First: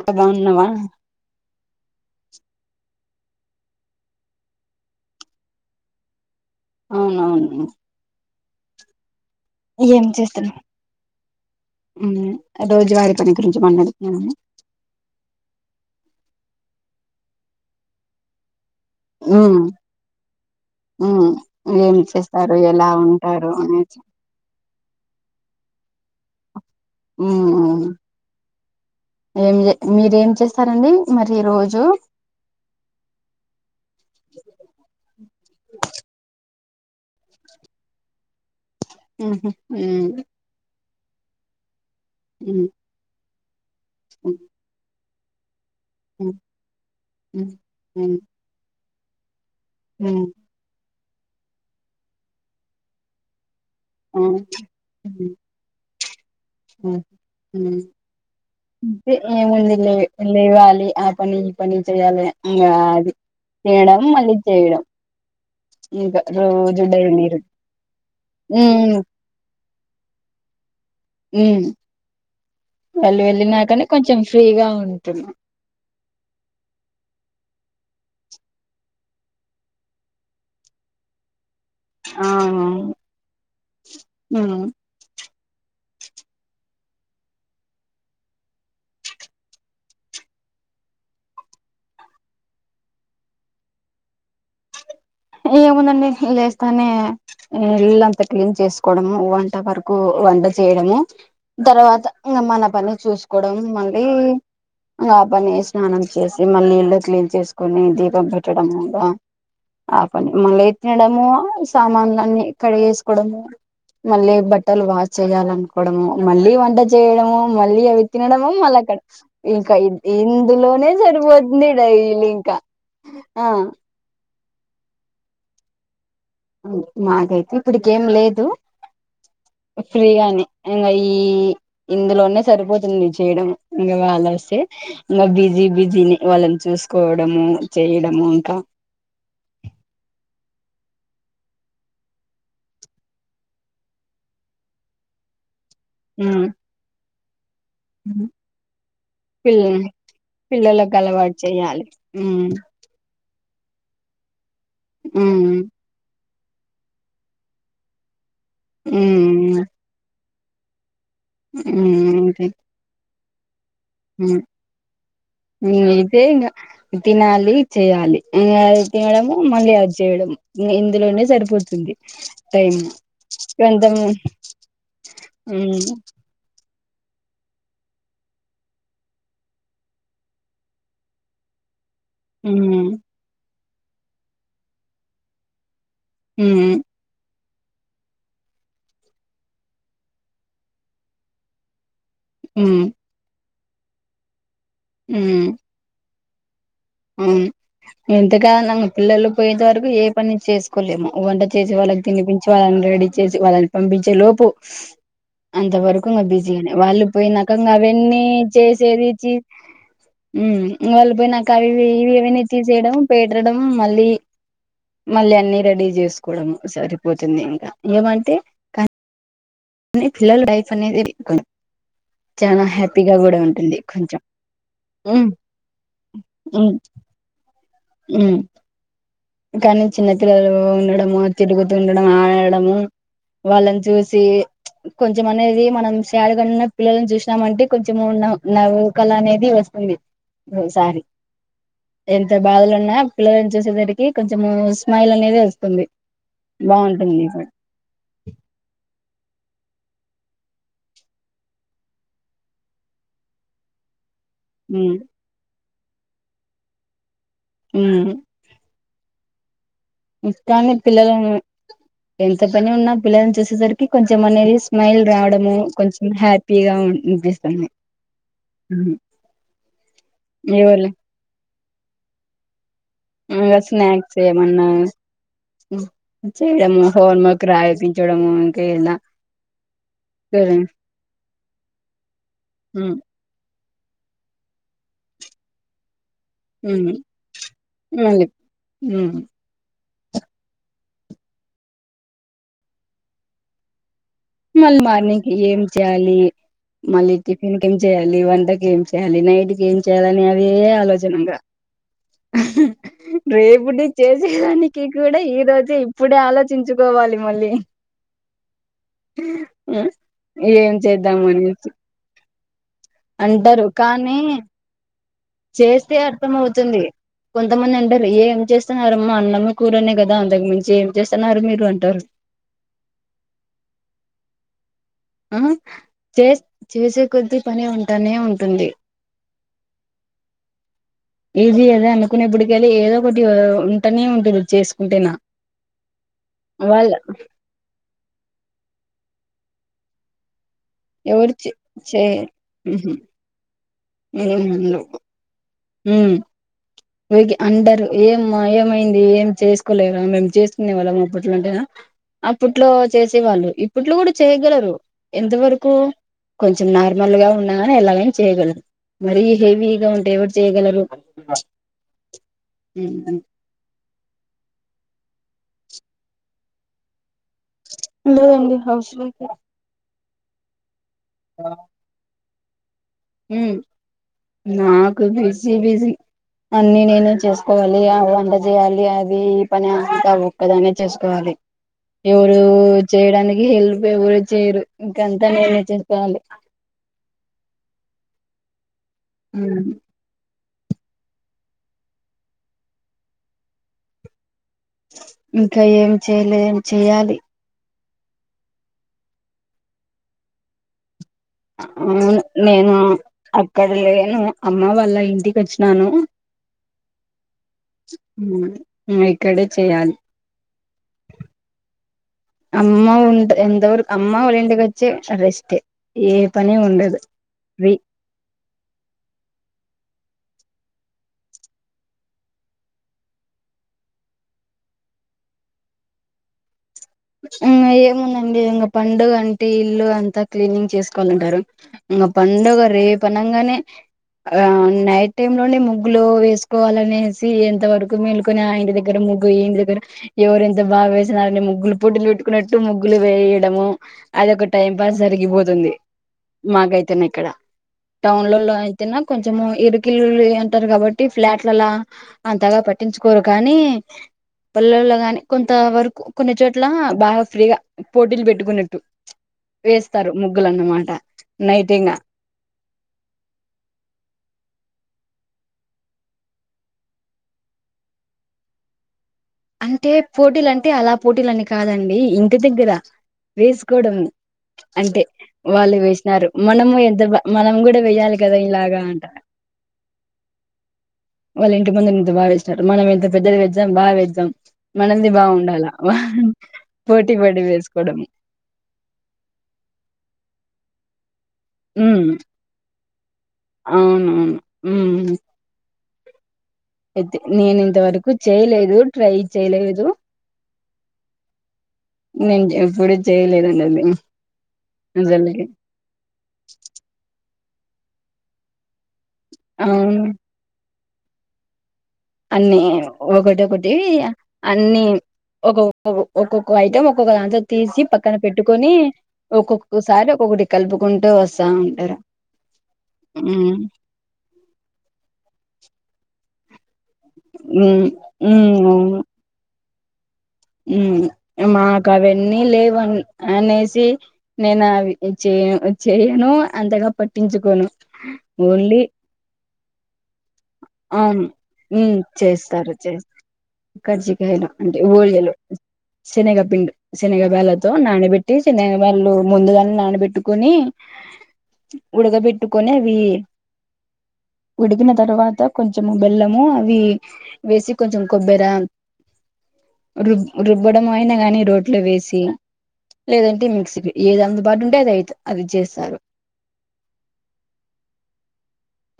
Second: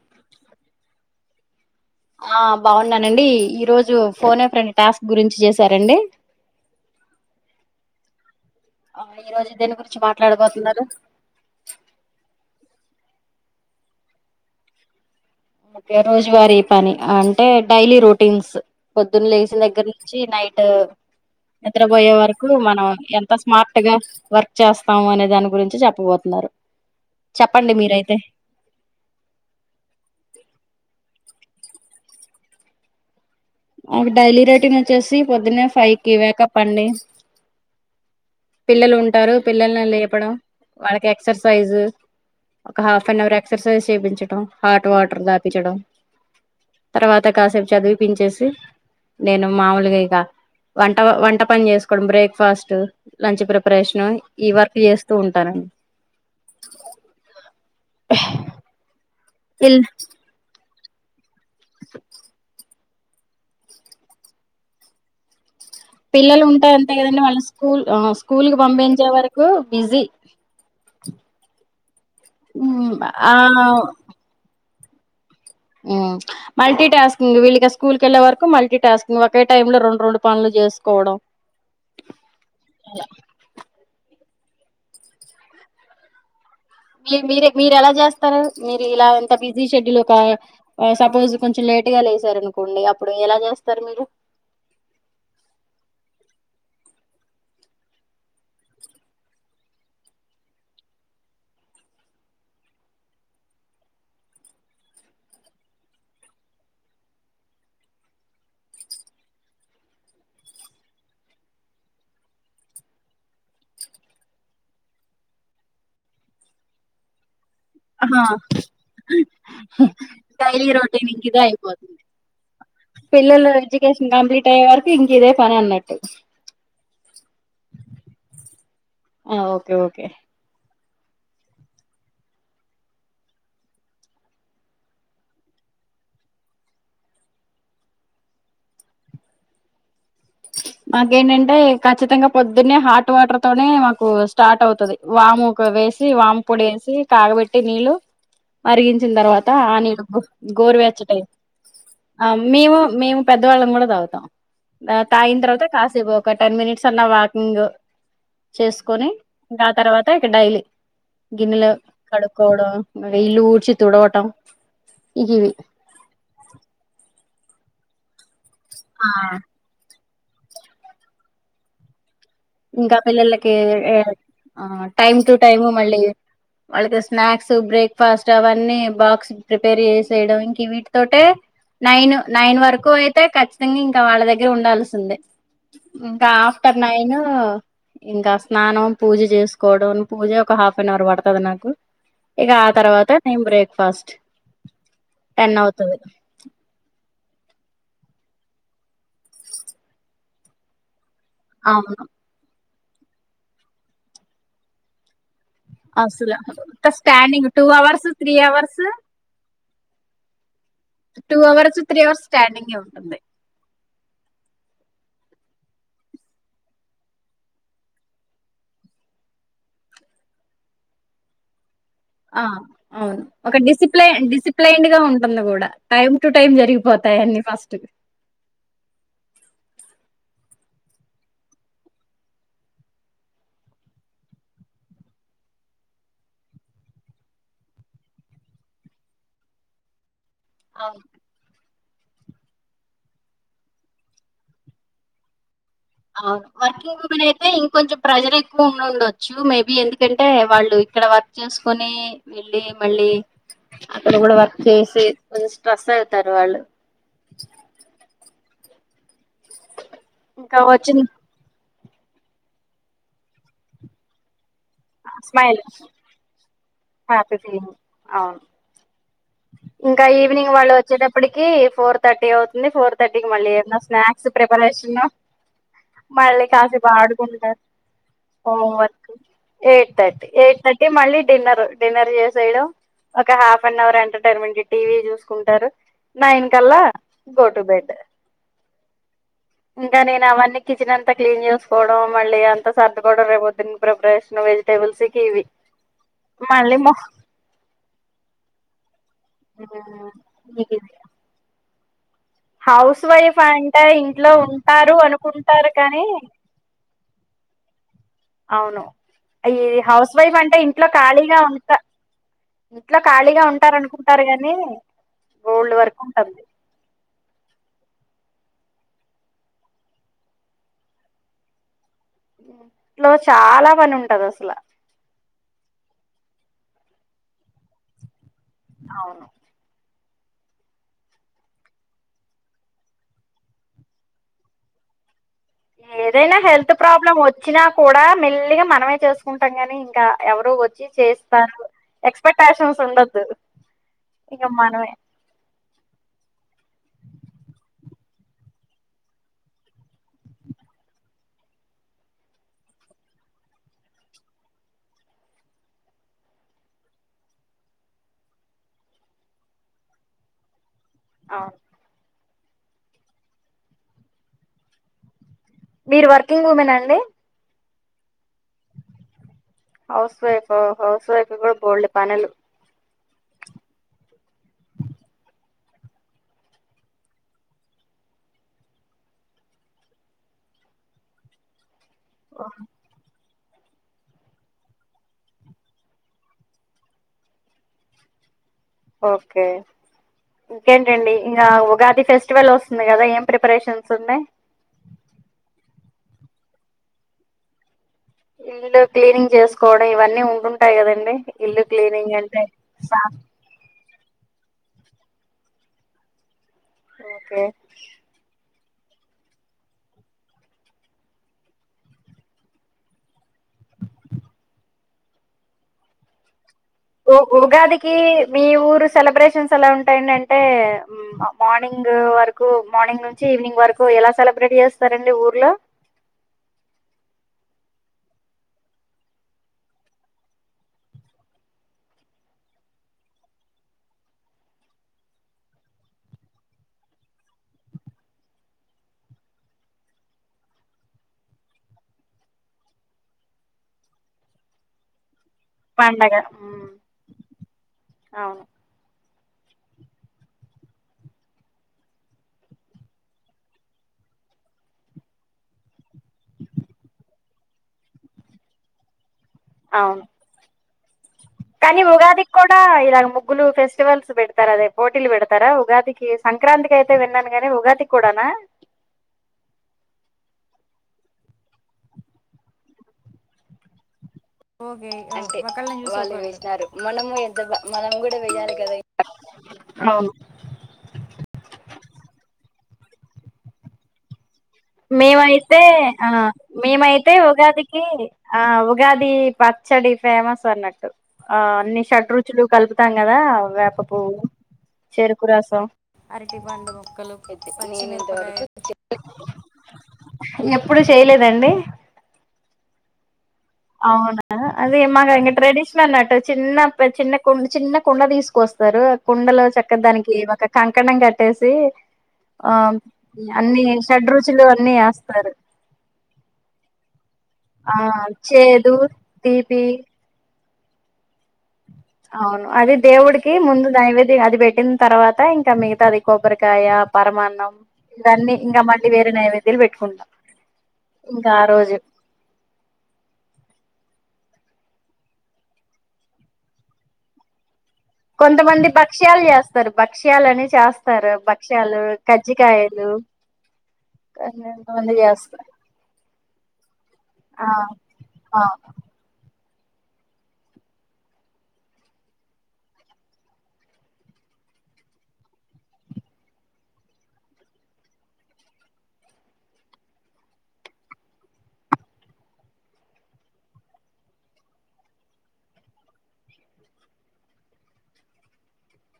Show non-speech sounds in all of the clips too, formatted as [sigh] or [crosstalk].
అకా బాగున్నావా ఆ బాగున్నానండి ఈ రోజు ఫోన్ ప్రని టాస్క్ గురించి చేసారండి అవునవును ఆ ఈ రోజు దేని గురించి ఏం చేస్తన్నా మాట్లాడబోతున్నారు రోజువారీ మడుకు ఓకే రోజువారీ పని అంటే డైలీ రొటీన్స్ పొద్దున్న లేచిన ఉమ్ దగ్గర నుంచి నైట్ ఉమ్ ఏం నిద్రబయే వరకు చేస్తారు మనం ఎలా ఎంత ఉంటారు స్మార్ట్ గా అనేసి వర్క్ చేస్తాము అనే దాని గురించి చెప్పబోతున్నారు ఊ చెప్పండి మీరైతే ఏం జె మీరేం చేస్ స్తారండి మరి రోజు మాకు డైలీ రొటిన్ వచ్చేసి పొద్దున్న ఫైవ్ కి వ్యాకప్పండి పిల్లలు ఉంటారు ఉహు పిల్లలని ఉమ్ లేపడం వాళ్ళకి ఎక్సర్సైజ్ ఉమ్ ఒక హాఫ్ అన్ అవర్ ఎక్సర్సైజ్ చేయించడం హాట్ వాటర్ దాపించడం ఉమ్ తర్వాత ఉమ్ కాసేపు చదివిపించేసి నేను మావులుగా ఇంగ ఉమ్ వంట వంట పని చేసుకోవడం బ్రేక్ఫాస్టు లంచ్ ప్రి పరేషన్ ఈ ఉమ్ వర్క్ చేస్తూ ఉంటానండి ఉ ఊ చి ఏముంది పిల్ లే లేవాలి ఆ పని ఈ పని చేయాలి ఇంగ చేయడం మళ్ళీ చేయడం ఇంకా పిల్లలు ఉంటారు రోజు అంతే కదండి డైలీ వాళ్ళ స్కూల్ ఆ స్కూల్ కి ఉమ్ పంపించే వరకు బిజీ ఉ వాళ్ళు ఆ వెళ్ళినాకని కొంచెం ఫ్రీగా ఉంటుంది ఊ మల్టీ టాస్కింగ్ వీళ్ళకి స్కూల్ కెళ్ళ వరకు మల్టీ టాస్కింగ్ ఒకే టైమ్ లో రెండు రెండు పనులు చేసుకోవడం ఆ మీ మీర మీరు ఎలా చేస్తారు మీరు ఇలా ఎంత బిజీ షెడ్యూల్ ఒక సపోజ్ కొంచెం లే ట్గా లేసారనుకోండి అప్పుడు ఎలా చేస్తారు మీరు ఏముందండి లేస్తానే ఇల్ళంతా క్లీన్ చేసుకోవడము వంట వరకు వంట చేయడము తర్వాత ఇంకా మన పని చూసుకోవడం మళ్ళీ ఇంగ ఆ పని స్నానం చేసి మళ్ళీ ఇళ్లు క్లీన్ చేసుకుని దీపం పెట్టడం ఇగ ఆ పని మళ్ళీ తినడము సామాన్ల అన్నీ కడిగేసుకోవడము మళ్ళీ బట్టలు వాష్ చేయాలనుకోవడము మళ్ళీ వంట చేయడము మళ్ళీ అవి ఆహా తినడము మళ్ళీ అక్కడ ఇంకా డైలీ ఇందులోనే రొటీన్ ఇంక ఇదే సరిపోతుంది అయిపోతుంది డైలి ఇంకా ఆ పిల్లలు ఎడ్యుకేషన్ కంప్లీట్ అయ్యే వరకు ఇంక ఇదే పని అన్నట్టు మాగైతే ఇప్పుడికేం లేదు ఆ ఓకే ఓకే ఫ్రీగానే ఇంగ ఈ ఇందులోనే సరిపోతుంది చేయడం ఇంకా వాళ్ళ వస్తే ఇంకా బిజీ బిజీని వాళ్ళ చూసుకోవడము చేయడము ఇంకా మాకేంటంటే ఖచ్చితంగా పొద్దునే హాట్ వాటర్ తోనే మాకు స్టార్ట్ అవుతది వాము ఓకే వేసి వామ్ ఉమ్ పొడి వేసి కాగబెట్టి నీళ్ళు మరిగించిన తర్వాత పిల్ ఆ నీళ్డు పిల్లలకు గోరువెచ్చట అలవాటు చేయాలి ఆ ఉమ్ మేము మేము పెద్దవాళ్ళం కూడా తాగుతాం తాయిన ఉమ్ తర్వాత కాసేపు ఒక టెన్ మినిట్స్ అన్న వాకింగ్ చేసుకొని ఉమ్ ఇంకా ఆ తర్వాత ఇక డైలీ గిన్నెలు కడుకోడం ఇలు ఊడ్చి ఉ తుడవటం ఇగివి నేనైతే ఇంగ తినాలి చేయ్యాలి ఇం ఆ తినడం మళ్ళీ అద్ చేయడం ఇందులోనే సరిపోతుంది టైం ఇంకా పిల్లలకి కొంత ఆ టైమ్ టు టైమ్ మళ్ళీ వాళ్ళకి స్నాక్స్ బ్రేక్ఫాస్ట్ అవన్నీ బాక్స్ ప్రిపేర్ చేసేయడం ఇంక వీటి తోటే నైన్ నైన్ వరకు అయితే ఖచ్చితంగా ఇంకా వాళ్ళ దగ్గర ఉండాల్సిందే ఇంకా ఆఫ్టర్ నైన్ ఇంకా స్నానం పూజ చేసుకోవడం పూజ ఒక హాఫ్ అన్ అవర్ పడుతుంది నాకు ఇక ఆ తర్వాత నేను బ్రేక్ఫాస్ట్ టెన్ అవుతది అవును ఇంతగాదన మీ పిల్లలు పోయేంత వరకు ఏ పని చేసుకోలేము వంట చేసి వాళ్ళకి అవును తినిపించి వాళ్ళని రెడీ చేసి వాళ్ళని పంపించే లోపు అంత వరకు ఇ అసలు బిజీనే వాళ్ళు స్టాండింగ్ టూ పోయినకంగా అవర్స్ అవన్నీ త్రీ అవర్స్ చేసేది హ్మ్ వాళ్ళి పోయి టూ నాకు అవి అవర్స్ త్రీ ఇవి అవర్స్ ఏవనా స్టాండింగే తీసేయడం ఉంటుంది పెట్టడం మళ్ళీ మళ్ళీ అన్ని రెడీ చేసుకోవడము సరిపోతుంది ఇంకా ఏమంటే ల్లల లైఫ్ అనేది ఆ చాలా హ్యాపీగా అవును కూడా ఒక ఉంటుంది కొంచెం డిసిప్లైన్ డిసిప్లైన్డ్ గా ఉమ్ ఉంటుంది కూడా టైమ్ టు టైమ్ జరిగిపోతుంది న్ని ఫస్ట్ మ్మ్ కానీ చిన్నపిల్లలు ఉండడము తిరుగుతూ ఉండడం ఆడడము వాళ్ళని చూసి కొంచెం అనేది మనం శడగా ఉన్న పిల్లని చూసామంటే కొంచెం ఉన్న నవ్వుకల అనేది వస్తుంది ఓ సారి అవును ఎంత బాధలున్నా పిల్లని చూసేసరికి కొంచెం స్మైల్ అనేది వాస్ అవును వర్కింగ్ ఉమెన్ అయితే ఇంకొంచెం ప్రెషర్ ఎక్కువ ఉండొచ్చు చ్చ మేబి ఎందుకంటే వాళ్ళు ఇక్కడ వర్క్ చేసుకోని వెళ్ళి మళ్ళీ ఎ కూడా వర్క్ చేసి కొంచం స్ట్రెస్ అవుతారు వాళు హ్మ్ ఇ ఇంకా కానీ వచ్చింది పిల్లల ఎంత పని ఉన్నా పిల్లలను చూసేసరికి కొంచెంమనీ స్మైల్ రావడము స్మైల్ కొంచెం హ్యాపీగా హ్యాపీ అనిపిస్తుంది ఫీలింగ్ అవును ఇంకా ఈవినింగ్ వాళ్ళు ఎవళ వచ్చేటప్పటికి ఫోర్ థర్టీ అవుతుంది ఫోర్ కి మళి ఇంకా స్నాక్స్ ఏమన్నా ప్రిపరేషన్ మళ్ళీ కాసి చేయడము హోంవర్క్ అడుకుంటారు రాయిపించడము ఇంకా హోమ్ ఇలా work eight thirty eight thirty మళ్ళీ డిన్నర్ డిన్నర్ చేసేయడం ఒక half one hour entertainment TV చూసుకుంటారు నైన్ కల్లా గో టు బెడ్ మళ్ళీ ఇంకా నేను అవన్నీ కిచెన్ అంతా క్లీన్ చేసుకోవడం మళ్ళీ అంత సర్దుకోవడం రేపోద్దునా ప్రిపరేషన్ మళ్ళీ వెజిటేబుల్స్ కి మార్నికి ఇవి ఏం చేయాలి మళ్ళీ టిఫిన్ కి ఏం చేయాలి వంటకి ఏం చేయాలి నైటికి ఏం చేయాలని అదే ఆలోచన ఇగ హౌస్ వైఫ్ అంటే రేపుటి ఇంట్లో చేసేదానికి ఉంటారు కూడా ఈ అనుకుంటారు రోజే కానీ ఇప్పుడే ఆలోచించుకోవాలి మళీ అవును ఈ హౌస్ వైఫ్ అంటే ఏం ఇంట్లో చేద్దాము ఖాళీగా ఉంట అనేసి ఇంట్లో ఖాళీగా అంటారు కానీ ఉంటారునుకుంటారు గానీ చేస్తే అర్థం అవుతుంది కొంతమంది అ అంటారు ఏం చేస్తున్నారుమ్మా అన్నమ్మ కూరనే కదా అంతకు మించి ఏం చేస్తున్నారు మీరు అంటారు ఇంట్లో చాలా పని ఉంటది అసల ఆ చే చేసే కొద్ద్దీ పని ఉంటానే ఉంటా అవును ఏది అదా అనుకునేప్పటికెళ్ళి ఏదో ఒకటి ఉంటనే ఉంటుంది చేసుకుంటే నా ఏదైనా హెల్త్ ప్రాబ్లమ్ వచ్చినా కూడా మెల్లిగా మనమైతే చేసుకుంటాం కాని ఇంకా ఎవరు వచ్చి ఎవరు చే చేస్తారు ఎక్స్పెక్టేషన్స్ ఉండద్దు ఇక హ్మ్ మనమే హ్మ్ అందరు ఏ అమ్మ ఏమైంది ఏం చేసుకోలేవ మేము చేసుకో లేదా అపట్లో అంటేదా అప్పట్లో చేసే వాళ్ళు ఇప్పట్లో కూడా చేయగలరు ఎంత వరకు కొంచెం నార్మల్ గా ఉన్నాగాని ఎలాగ చేయగలరు మరి హెవీగా ఉంటే ఎవరు చేయ్యగలరు ఆ మ్మ్ మీరు వర్కింగ్ ఉమెన్ ఆ అండి లేదండి హౌస్ వైఫ్ ఎ హౌస్ వైఫ్ హౌస్ వైఫ్ కూడా బోల్డ్ పనులు హ్మ్ నాకు బిజీ బిజి అన్ని నేనే చేసుకోవాలి అ వంట చేయాలి అది ఈ పని అంత ఒక్కదానే చేసుకోవాలి ఎవరు చేయడానికి ఈ హెల్ప్ ఎవరు చేయరు ఇంకంతా నేనే చేసుకోవాలి ఓకే ఇంకేంటండి ఇగ ఉగాది ఫెస్టివల్ వస్తుంది కదా ఏం ప్రిపరేషన్స్ ఉన్నాయ్ ఇంకా ఏం చేయలే ఏం చెయ్యాలి ఇళ్ళు క్లీనింగ్ చేసుకోవడం ఇవన్నీ ఉండున్టాయ్ కదండి ఇల్లు అవును క్లీనింగ్ అంటే నేను అక్కడ లేను అమ్మ వాళ్ళ ఇంటికి వచ్చినాను ఓకే హ్మ్ హ్మ్ ఇక్కడే చేయాలి అమ్మ ఉంట ఎంతా అమ్మ వాళ్ళ ఇంటికీవొచ్చి రెస్ట్ ఈ ఉ ఉగాదికి మీ ఊరు సెలబ్రేషన్స్ ఎలా ఉంటాయండిడి మ్ ఆ మార్నింగ్ వరకు మార్నింగ్ నుంచి ఈవినింగ్ వరకు ఎలా సెలబ్రేట్ చేస్తారండి ఊర్లో హ్మ్ ఏముందండి ఇంక పండుగంటే ఇల్లు అంతా క్లీనింగ్ చేసుకోవాలంటారు ఇంగ పండుగ రేపనంగానే ఆ నైట్ టైమ్ లోనే ముగ్గులు వేసుకోవాలనేసి ఎంత వరకు మేల్కొని ఆఇంటి దగ్గర ముగ్గులు ముగ్గు ఈ ఇంటి దగ్గర ఎవరెన్త బా వేసినారని ముగ్గులు పోటీలు పెట్టుకున్నట్టు ముగ్గులు వేయడము అది ఒక టైం పాస్ జరిగిపోతు తుంది పండగ మ్మ్. మాకైతేనా ఇక్కడ టౌన్ ల అవును లో అయితేనా కొంచము ఇరుకిల్లులు అంటారు కాబట్టి ఫ్లాట్లలా అంతగా పట్టించుకోరు కానీ పల్లల్లో గాని కొంత వరకు కొన్ని చోటు అట్లా బాగా ఫ్రీగా పోటీలు పెట్టుకున్నట్టు అవును వేస్తారు ముగ్గులన్నమాట కానీ ఉగాది కి కూడా కూడా ఇలాగ ముగ్గులు ఫెస్టివల్స్ పెడతారు అదే పోటీలు పెడతారా ఉగాదికి సంక్రాంతికి అయితే విన్నాను గానీ ఉగాది కి కూడానా అంటే పోటీలంటే అలా పోటీలని కాదండి ఇంటి దగ్గర వేసుకోవడం ఓకే అంటే ఒకల్ని చూసి ఒకరు వాళ్ళు వేసినారు మనము ఎంత మనం కూడా వెయాలి కదా ఇ అవును వాళ్లింటి ముందురు ఇంత బాగా వేస్నారు మనం ఎంత పెద్దది వేద్దాం బా వేద్దాం మనది మేమైతే బాగుండాల ఆ మేమైతే పోటీ పడి ఉగాదికి వేసుకోవడం ఆ ఉగాది చ్చడి ఫేమస్ అన్నట్టు ఆ అన్ని ఉమ్ షడ్రుచులు కలుపుతాం కదా వేపపువ్వు అవునవును ఉమ్ చెరుకు రసం అరటి పండు ముొక్కలు అయితే నేను ఇంతవరకు చేయలేదు ట్రై [unintelligible] చేయలేదు ఎప్పుడు చేయలెదండి నేను ఎప్పుడు చేయలేదండి అది అవునా అదే మాగ ఇంగ అసలకి ట్రెడిషన్ అన్నటు చిన్న చిన్న కుండ చిన్న కుండ తీసుకొస్తారు ఆ కుండలో చక్క అవును దానికి ఒక కంకణం కట్టేసి ఆ అన్ని అన్ని ఒకటొకటి షడ్రుచులు అన్ని వేస్తారు ఒకొ ఒక్కొక్క ఐటం ఒకదాంట్లో ఆ తీసి పక్కన పెట్టుకొని చేదు తీపి ఒక్కొక్కసారి ఒక్కొక్కటి కలుపుకుంటూ వస్త అవును అది దేవుడికి మ్మ్ ముందు నైవేద్య అది పెట్టిన తర్వాత ఇంకా మిగతాది కొబ్బరికాయ్ కాయ పరమాన్నం ఇగ అన్నీ ఇంకా మళ్ళీ వేరే నైవేద్యాలు పెట్టుకుంటాం హ్మ్ ఇంకా ఆ రోజు మాకవన్నీ లేవన్ అనేసి నేను అవి చేయ చేయను అంతగా పట్టించుకోను కొంతమంది ఓన్లీ బక్షాలు చేస్తారు బ భక్ష్యాలని ఆ చేస్తారు భక్ష్యాలు కజ్జికాయలు కర్జికాయలు అంటే కొంతమంది ఓలిగలు చేస్తారు శనగపిండి శనగ ఆ బాళ్ళతో నాన్నబేట్టి ఆ శనగ బాల్లు ముందుగానే నానబెట్టుకొని ఉడకబెట్టుకొని అవి ఉడికిిన తర్వాత కొంచము బెల్లము అవి వేసి కొంచెం కొబ్బరి రుబ్ రుబ్బడం అయినా గాని రోట్లో వేసి లేదంటే మిక్సీకి ఏది అందుబాటు ఉంటే అది అయిత అది చేస్తారు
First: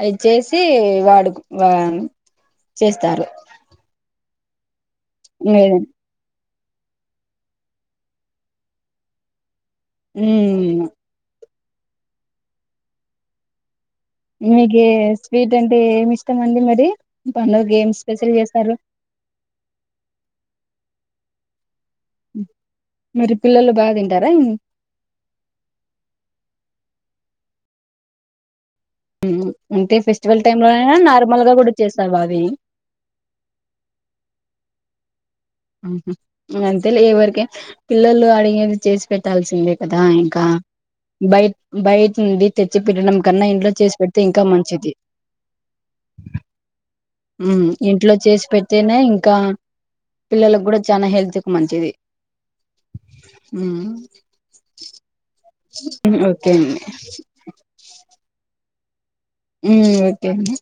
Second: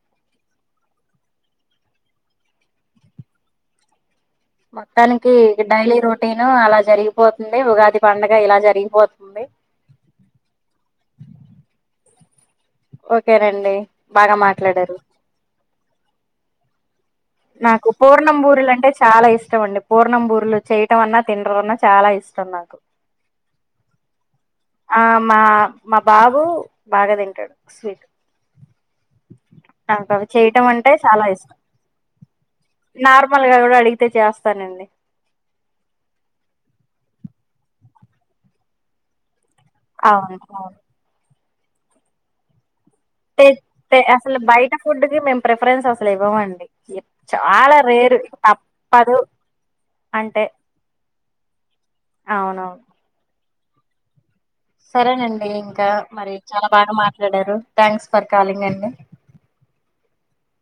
అది చేసి వాడు ఆ చేస్తారు మొత్తానికి ఇగ లేదన్ డైలీ రోటీన్ అలా జరిగిపోతుంది ఉగాది పండగ ఇలా జరిగిపోతుంది ఉం ఓకేనండి బాగా మీకే మాట్లాడారు స్వీట్ అంటే ఏమి ఇష్టం అండి మరి పండుగకి నాకు ఏం స్పెషల్ పూర్ణం బూరలు చేస్తారు అంటే చాలా ఇష్టం అండి పూర్ణం బూరలు చేయటం అన్నా తిన్నటం చాలా ఇష్టం నాకు మరి పిల్లలు బాగా తింటారా ఆ మా మా బాబు బాగా తింటాడు స్వీట్ అంటే ఫెస్టివల్ టైమ్ చేయటం అంటే లోనైనా చాలా నార్మల్ గా ఇష్టం కూడా చేస్తారు అవి నార్మల్ గా కూడా అడిగితే చేస్తానండి ఆహ అంతే లే ఎవరికే పిల్లలు అడిగేది చేసి పెట్టాల్సి కదా అవును ఇంకా అవును బయ బయట నుండి తె చ్చి పెట్టడం కన్నా తే ఇంట్లో చేసి తే పెడితే అసలు ఇంకా బయట మంచిది ఫుడ్ కి మేము ప్రిఫరెన్స్ అసలు ఇవ్వమండి ఎప్ ఉం చాలా ఇంట్లో రేరు చేసి పెడితేనే తప్పదు ఇంకా అంటే పిల్లలకు కూడా చానా హెల్త్కి మంచిది అవునవును సరేనండి ఇంకా మరి ఓకే చాలా అండి బాగా మాట్లాడారు థ్యాంక్స్ ఫర్ కాలింగ్ అండి ఉం ఓకే అండి